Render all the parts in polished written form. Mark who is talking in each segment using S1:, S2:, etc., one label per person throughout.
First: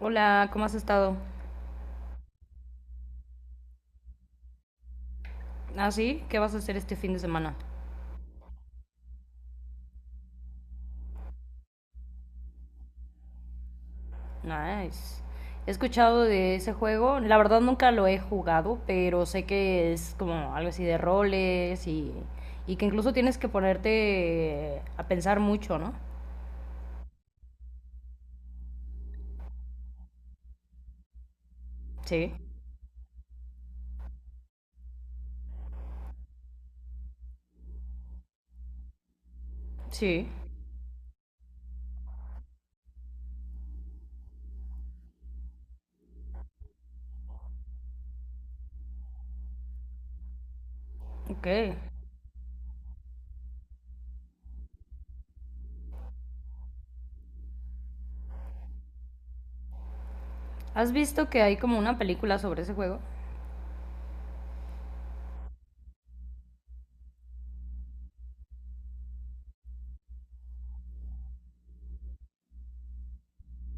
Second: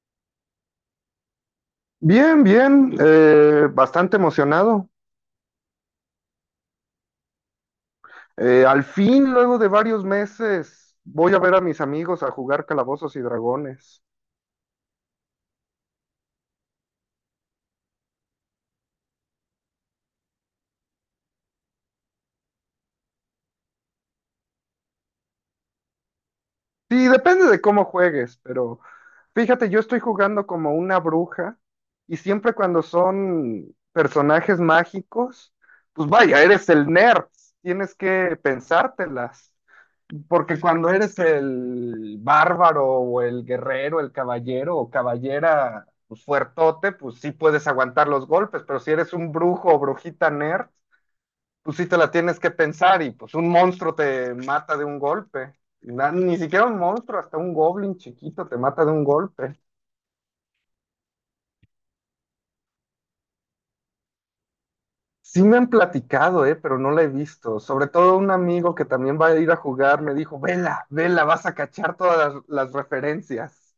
S1: Hola, ¿cómo has estado?
S2: Bien, bien, bastante emocionado.
S1: ¿Ah, sí? ¿Qué vas a hacer este fin de semana?
S2: Al fin, luego de varios meses, voy a ver a mis amigos a jugar Calabozos y Dragones.
S1: Nice. He escuchado de ese juego. La verdad nunca lo he jugado, pero sé que es como algo así de roles y que incluso tienes que ponerte a pensar mucho, ¿no?
S2: Sí, depende de cómo juegues, pero fíjate, yo estoy jugando como una bruja y
S1: Sí,
S2: siempre cuando son personajes mágicos, pues vaya, eres el nerd, tienes que pensártelas.
S1: sí.
S2: Porque cuando eres el bárbaro o el guerrero, el caballero o caballera pues, fuertote, pues sí puedes aguantar los golpes, pero si eres un brujo o brujita nerd,
S1: Ok.
S2: pues sí te la tienes que pensar y pues un monstruo te mata de un golpe. Ni siquiera un monstruo, hasta un goblin chiquito te mata de un golpe.
S1: ¿Has visto que hay como una película sobre ese juego?
S2: Sí me han platicado, pero no la he visto. Sobre todo un amigo que también va a ir a jugar me dijo, vela, vela, vas a cachar todas las referencias.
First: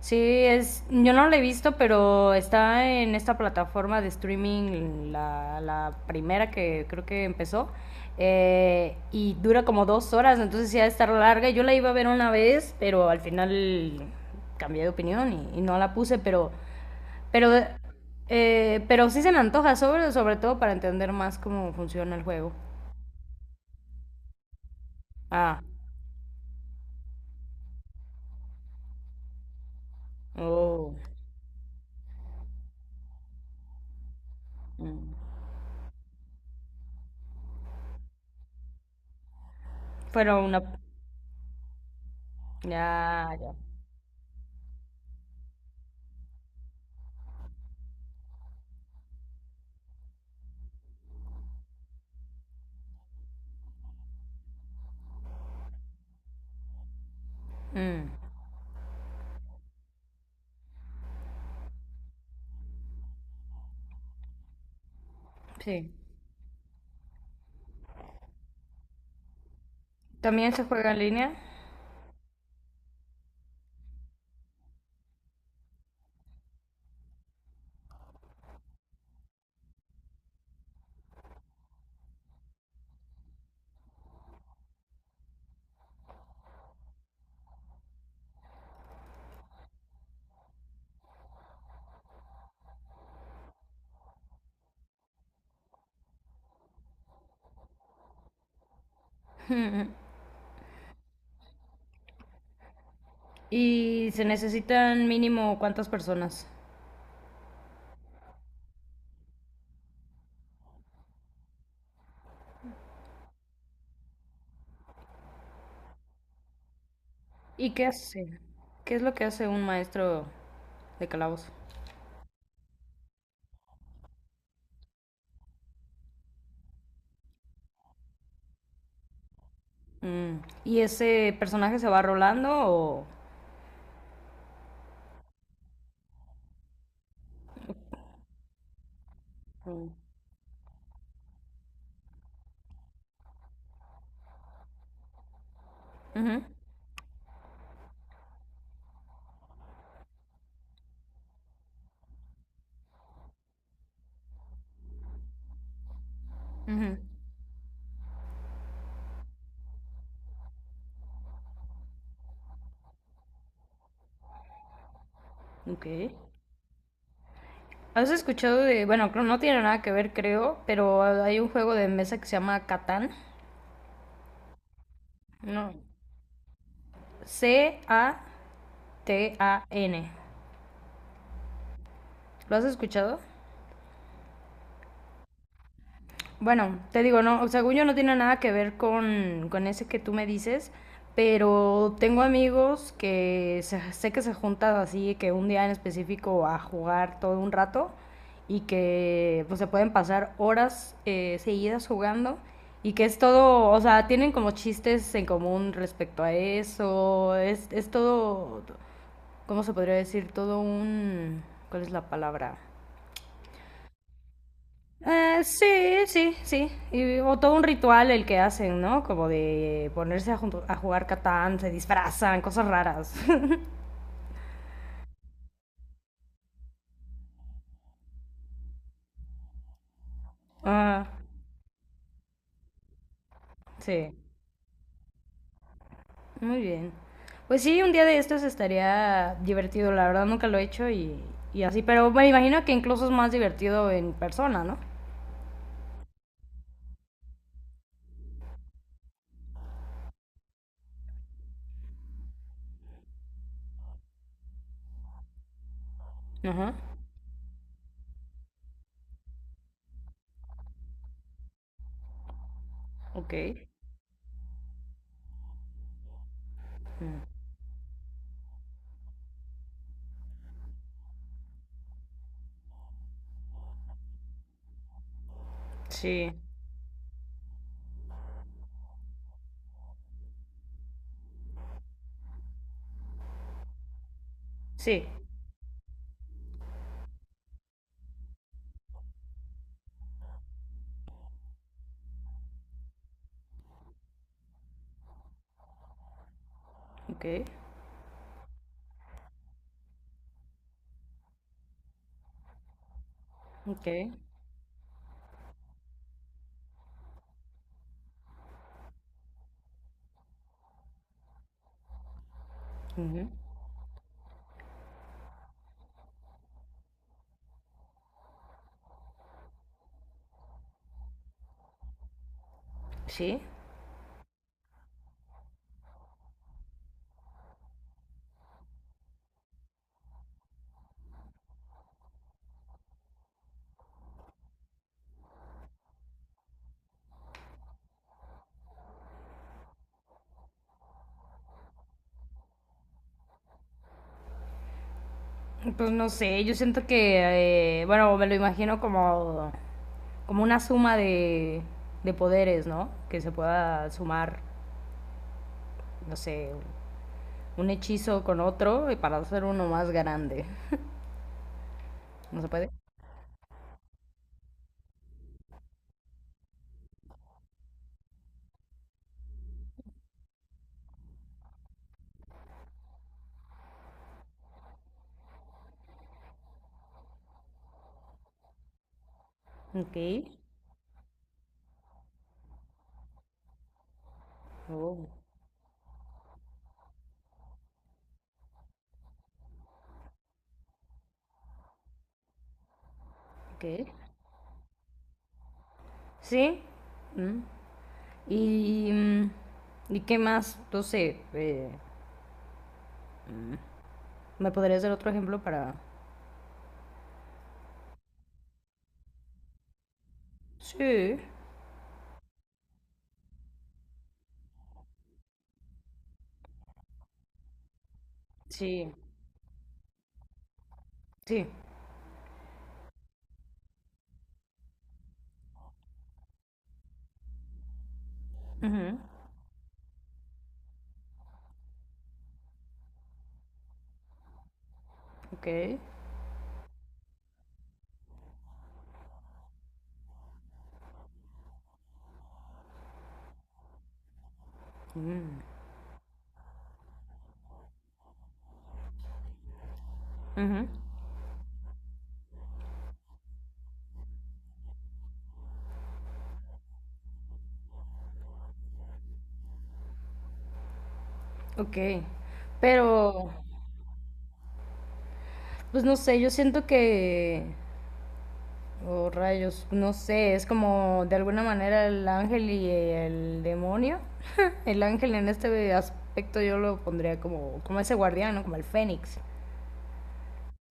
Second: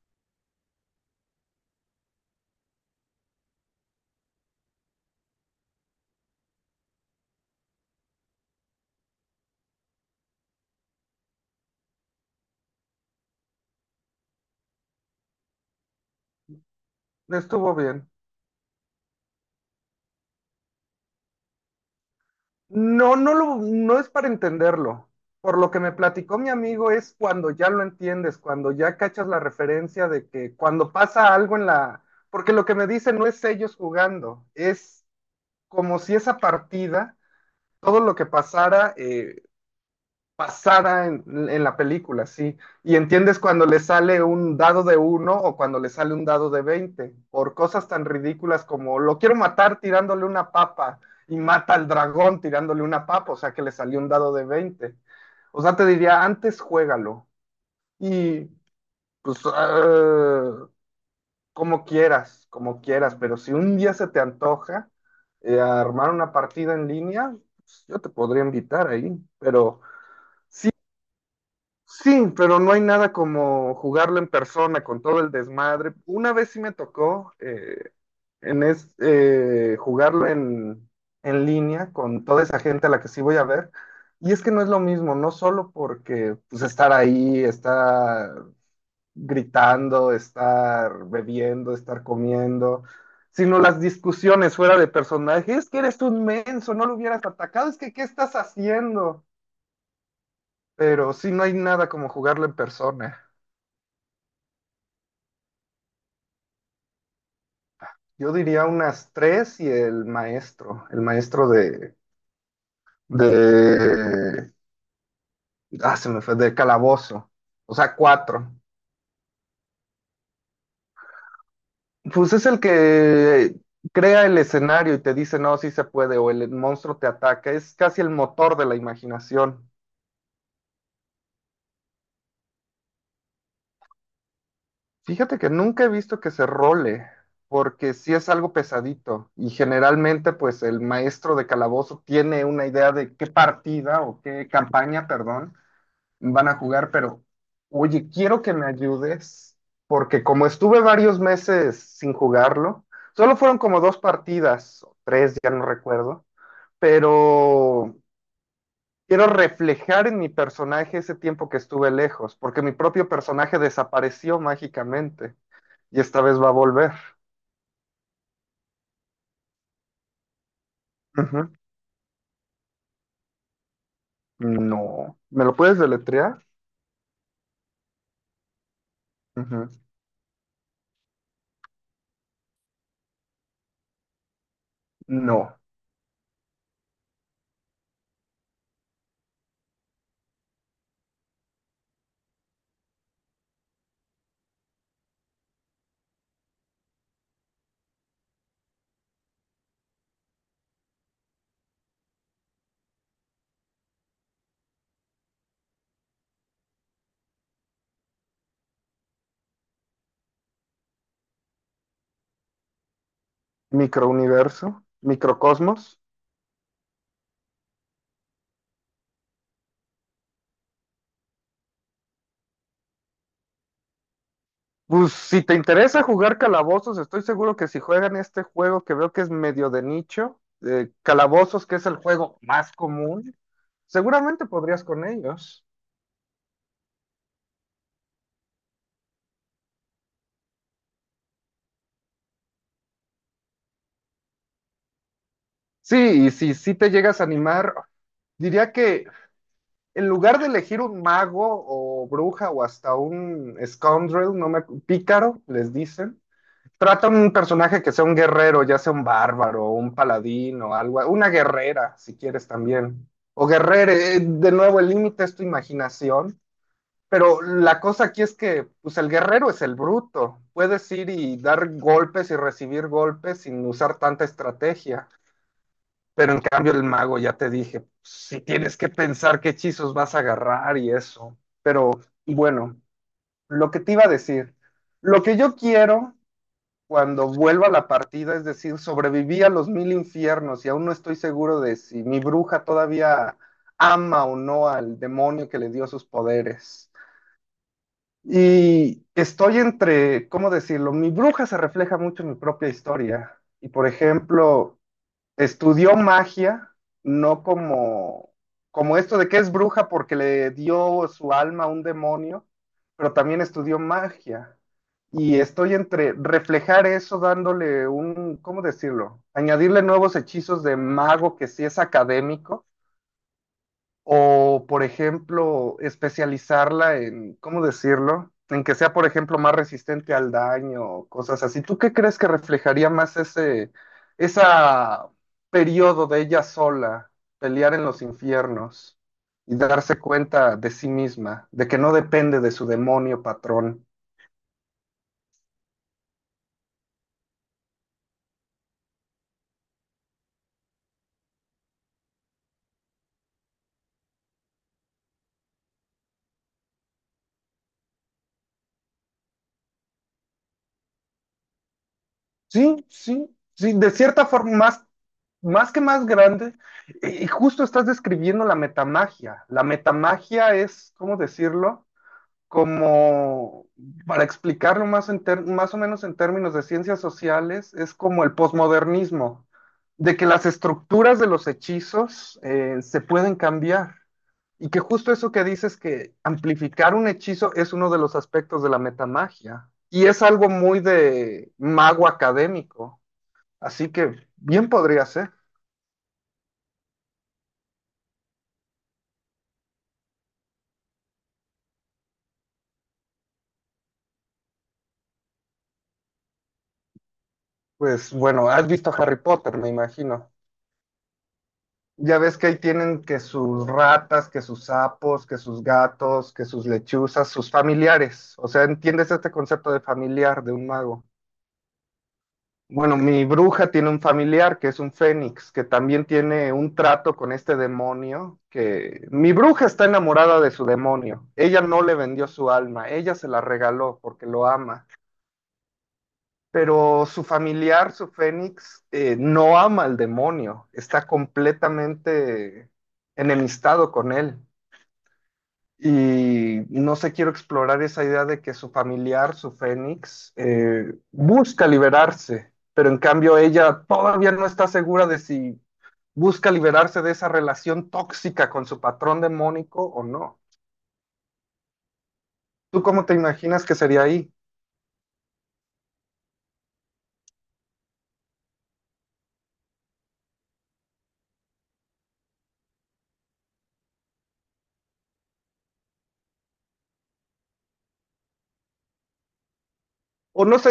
S1: Sí, es, yo no la he visto, pero está en esta plataforma de streaming, la primera que creo que empezó, y dura como 2 horas, entonces sí ha de estar larga. Yo la iba a ver una vez, pero al final cambié de opinión y no la puse, pero,
S2: Estuvo bien.
S1: pero sí se me antoja, sobre todo para entender más cómo funciona el juego.
S2: No, no es para entenderlo. Por
S1: Ah,
S2: lo que me platicó mi amigo es cuando ya lo entiendes, cuando ya cachas la referencia de que cuando
S1: oh,
S2: pasa algo en la. Porque lo que me dicen no es ellos jugando, es
S1: mm.
S2: como si esa partida, todo lo que pasara,
S1: Fueron una.
S2: pasada en, la película, sí. Y
S1: Ya,
S2: entiendes
S1: ya.
S2: cuando le sale un dado de uno o cuando le sale un dado de 20 por cosas tan ridículas como lo quiero matar tirándole una papa y mata al dragón tirándole una papa, o sea que le salió un dado de 20. O sea, te diría, antes juégalo
S1: Mm,
S2: y pues como quieras, pero si un día se te antoja
S1: sí.
S2: armar una partida en línea, pues, yo te podría invitar ahí, pero.
S1: ¿También se juega en línea?
S2: Sí, pero no hay nada como jugarlo en persona con todo el desmadre. Una vez sí me tocó jugarlo en línea con toda esa gente a la que sí voy a ver. Y es que no es lo mismo, no solo porque pues, estar ahí, estar gritando, estar bebiendo, estar comiendo, sino las discusiones fuera de personaje. Es que eres un menso, no lo hubieras atacado, es que ¿qué estás haciendo? Pero sí, no hay nada como jugarlo en persona.
S1: ¿Y se necesitan mínimo cuántas personas?
S2: Yo diría unas tres y el maestro de, de, se me fue, de calabozo,
S1: ¿Y
S2: o
S1: qué
S2: sea,
S1: hace?
S2: cuatro.
S1: ¿Qué es lo que hace un maestro de calabozo?
S2: Pues es el que crea el escenario y te dice, no, sí se puede, o el monstruo te ataca, es casi el motor de la imaginación.
S1: Mm. ¿Y ese personaje se va rolando o...?
S2: Fíjate que nunca he visto que se role, porque sí es algo pesadito, y
S1: o-
S2: generalmente pues el maestro de calabozo tiene una idea de qué partida o qué campaña, perdón,
S1: Ujú,
S2: van a jugar, pero oye, quiero que me ayudes, porque como estuve varios meses sin jugarlo, solo fueron como dos partidas, o tres, ya no recuerdo,
S1: ujú,
S2: pero quiero reflejar en mi personaje ese tiempo que estuve lejos, porque mi propio personaje desapareció mágicamente
S1: ok.
S2: y esta vez va a volver.
S1: ¿Has escuchado de...? Bueno, no tiene nada que ver, creo, pero hay un
S2: Ujú.
S1: juego de mesa que se llama Catán.
S2: No. ¿Me lo
S1: No.
S2: puedes deletrear?
S1: Catán.
S2: Ujú.
S1: ¿Lo has escuchado?
S2: No.
S1: Bueno, te digo, no, según yo no tiene nada que ver con ese que tú me dices, pero tengo amigos que sé que se juntan así, que un día en específico a jugar todo un rato y que pues se pueden pasar horas seguidas jugando y que es todo, o sea, tienen como chistes en común respecto a eso, es todo, ¿cómo se podría decir? Todo un, ¿cuál es la palabra?
S2: Microuniverso,
S1: Sí,
S2: microcosmos.
S1: sí, sí. Y, o todo un ritual el que hacen, ¿no? Como de ponerse a, a jugar Catán, se disfrazan, cosas raras.
S2: Pues si te interesa jugar calabozos, estoy seguro que si juegan este juego que veo que es medio de nicho,
S1: Ajá,
S2: calabozos, que es el juego más común,
S1: sí,
S2: seguramente podrías con ellos.
S1: muy bien. Pues sí, un día de estos estaría divertido, la verdad nunca lo he hecho y así, pero me imagino que incluso es más divertido en persona, ¿no?
S2: Sí, y si sí te llegas a animar, diría que en lugar de elegir un mago o bruja o hasta un scoundrel, no me, acu- pícaro, les dicen.
S1: Ajá,
S2: Trata un personaje que sea un guerrero, ya sea un bárbaro, un paladín o algo, una guerrera, si quieres también.
S1: ok.
S2: O guerrere, de nuevo, el límite es tu imaginación, pero la cosa aquí es que, pues el guerrero es el bruto. Puedes ir y dar golpes y recibir golpes sin usar tanta estrategia,
S1: Sí,
S2: pero en cambio el mago, ya te dije, si tienes que pensar qué hechizos vas a agarrar y eso. Pero bueno, lo que te iba a decir,
S1: sí,
S2: lo que yo quiero cuando vuelva a la partida, es decir, sobreviví a los mil infiernos y aún no estoy seguro de si mi bruja todavía ama o no al demonio que le dio sus poderes.
S1: ok,
S2: Y estoy entre, ¿cómo decirlo? Mi bruja se refleja mucho en mi propia historia. Y
S1: ok.
S2: por ejemplo, estudió magia, no como esto de que es bruja porque le dio su alma a un demonio, pero
S1: Ujú,
S2: también estudió magia. Y estoy entre reflejar eso dándole un, ¿cómo decirlo? Añadirle nuevos hechizos de mago que sí es académico
S1: sí.
S2: o, por ejemplo, especializarla en, ¿cómo decirlo? En que sea, por ejemplo, más resistente al daño, cosas así. ¿Tú qué crees que reflejaría más esa periodo de ella sola, pelear en los infiernos y darse cuenta de sí misma, de que no depende de su demonio patrón?
S1: Pues no sé, yo siento que, bueno, me lo imagino como una suma de poderes, ¿no? Que se pueda sumar, no sé, un hechizo con otro y para hacer uno más grande. ¿No se puede?
S2: Sí, sí, sí, de cierta forma, más que más grande. Y justo estás describiendo la metamagia. La metamagia es, ¿cómo decirlo? Como, para explicarlo más, más o menos en términos de ciencias sociales, es como el posmodernismo,
S1: Ok.
S2: de que las estructuras de los hechizos se pueden cambiar. Y que
S1: Oh,
S2: justo eso que dices, que amplificar un hechizo, es uno de los aspectos de la metamagia. Y es algo muy de mago académico.
S1: ok.
S2: Así que bien podría ser.
S1: Sí. Mm. Y, ¿y qué más? No sé, ¿me podrías dar otro ejemplo para...?
S2: Pues bueno, has visto Harry Potter, me imagino.
S1: Sí.
S2: Ya ves que ahí tienen que sus ratas, que sus sapos, que sus gatos, que sus lechuzas, sus familiares. O sea,
S1: Sí.
S2: ¿entiendes este concepto de familiar de un mago?
S1: Sí.
S2: Bueno, mi bruja tiene un familiar que es un fénix, que también tiene un trato con este demonio,
S1: Ujú.
S2: que mi bruja está enamorada de su demonio. Ella no le vendió su alma, ella se la regaló porque lo ama.
S1: Ok.
S2: Pero su familiar, su fénix, no ama al demonio, está completamente enemistado con él. Y no sé, quiero explorar esa idea de que su familiar, su Fénix,
S1: Ujú.
S2: busca liberarse, pero en cambio ella todavía no está segura de si busca liberarse de esa relación tóxica con su patrón demónico o no.
S1: Ok,
S2: ¿Tú cómo te
S1: pero
S2: imaginas que sería ahí?
S1: pues no sé, yo siento que, oh rayos, no sé, es como de alguna manera el ángel y el demonio. El ángel en este aspecto yo lo pondría como, como ese guardián, ¿no? Como el fénix.
S2: O no sé,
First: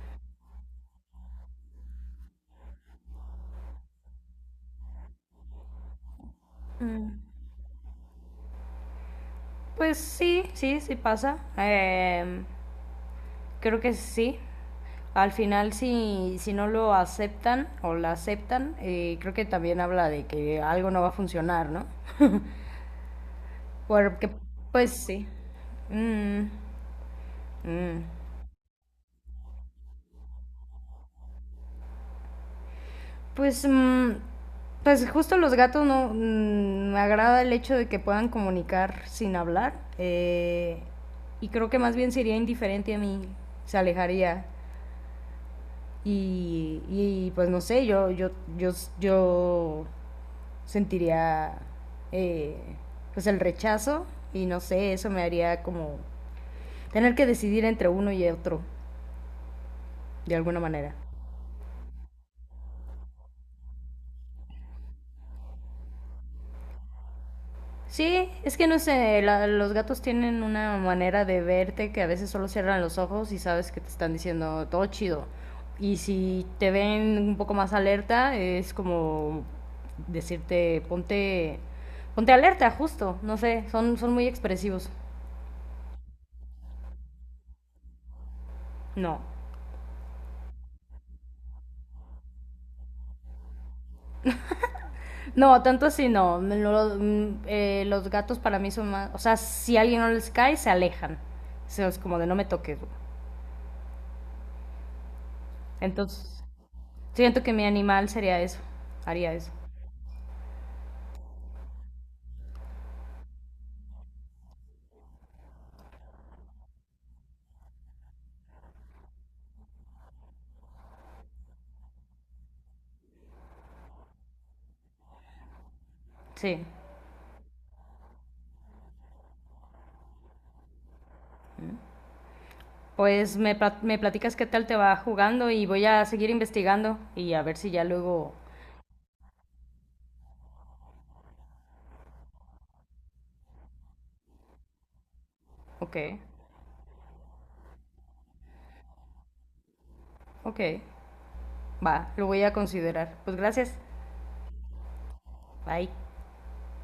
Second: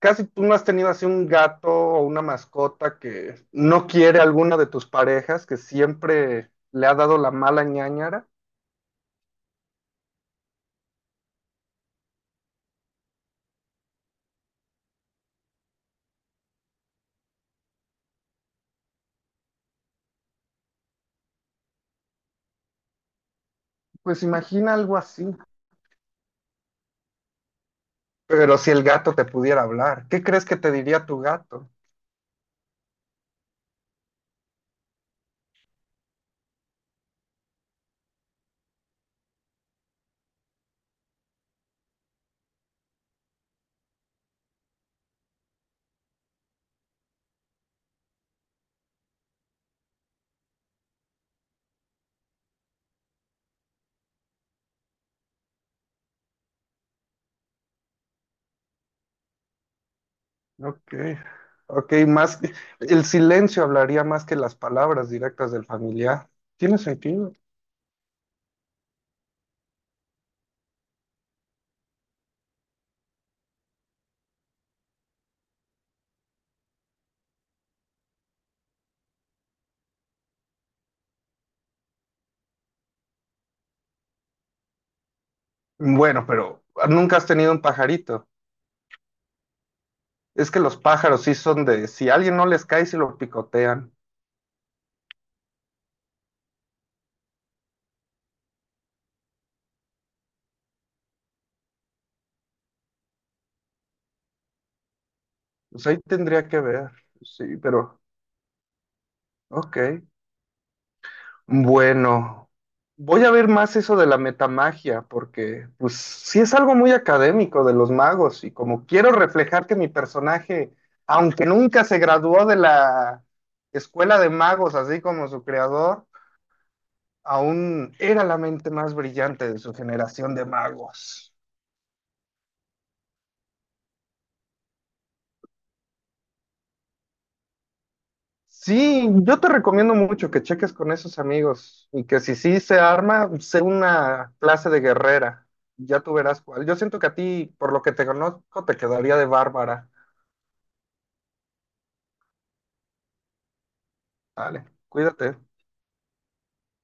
S2: casi tú no has tenido así un gato o una mascota que no quiere alguna de tus parejas, que siempre le ha dado la mala ñáñara.
S1: Pues sí, sí, sí pasa. Creo que sí. Al final, si, si no lo aceptan o la aceptan, creo que también habla de que algo no va a funcionar, ¿no?
S2: Pues
S1: Porque,
S2: imagina
S1: pues
S2: algo así.
S1: sí. Mm. Mm,
S2: Pero si el gato te pudiera hablar, ¿qué crees que te diría tu gato?
S1: Pues, mm, pues justo los gatos no me agrada el hecho de que puedan comunicar sin hablar y creo que más bien sería indiferente a mí, se alejaría y, pues no sé, yo yo sentiría eh, pues el rechazo y no sé, eso me haría como tener que decidir entre uno y otro de alguna manera.
S2: Ok, ok, más el silencio hablaría más que las palabras directas del familiar. Tiene sentido.
S1: Sí, es que no sé, los gatos tienen una manera de verte que a veces solo cierran los ojos y sabes que te están diciendo todo chido. Y si te ven un poco más alerta, es como decirte ponte alerta, justo, no sé, son muy expresivos.
S2: Bueno, pero nunca has tenido un pajarito.
S1: No.
S2: Es que los pájaros sí son de, si a alguien no les cae, se lo picotean.
S1: No, tanto así no. Los gatos para mí son más, o sea, si a alguien no les cae, se alejan. O sea, es como de no me toques, güey.
S2: Pues ahí
S1: Entonces,
S2: tendría que ver.
S1: siento que
S2: Sí,
S1: mi
S2: pero,
S1: animal sería eso, haría eso.
S2: ok. Bueno, voy a ver más eso de la metamagia, porque pues sí es algo muy académico de los magos y como quiero reflejar que mi personaje, aunque nunca se graduó de la escuela de magos, así como su creador,
S1: Sí.
S2: aún era la mente más brillante de su generación de magos.
S1: Pues me platicas qué tal te va jugando y voy a seguir investigando y a ver si ya luego...
S2: Sí, yo te recomiendo mucho que cheques con esos amigos y que si sí se arma, sé una clase de guerrera.
S1: Ok,
S2: Ya tú verás cuál. Yo siento que a ti, por lo que te conozco, te quedaría de bárbara.
S1: ok. Va, lo voy a considerar. Pues gracias.
S2: Dale, cuídate.
S1: Bye.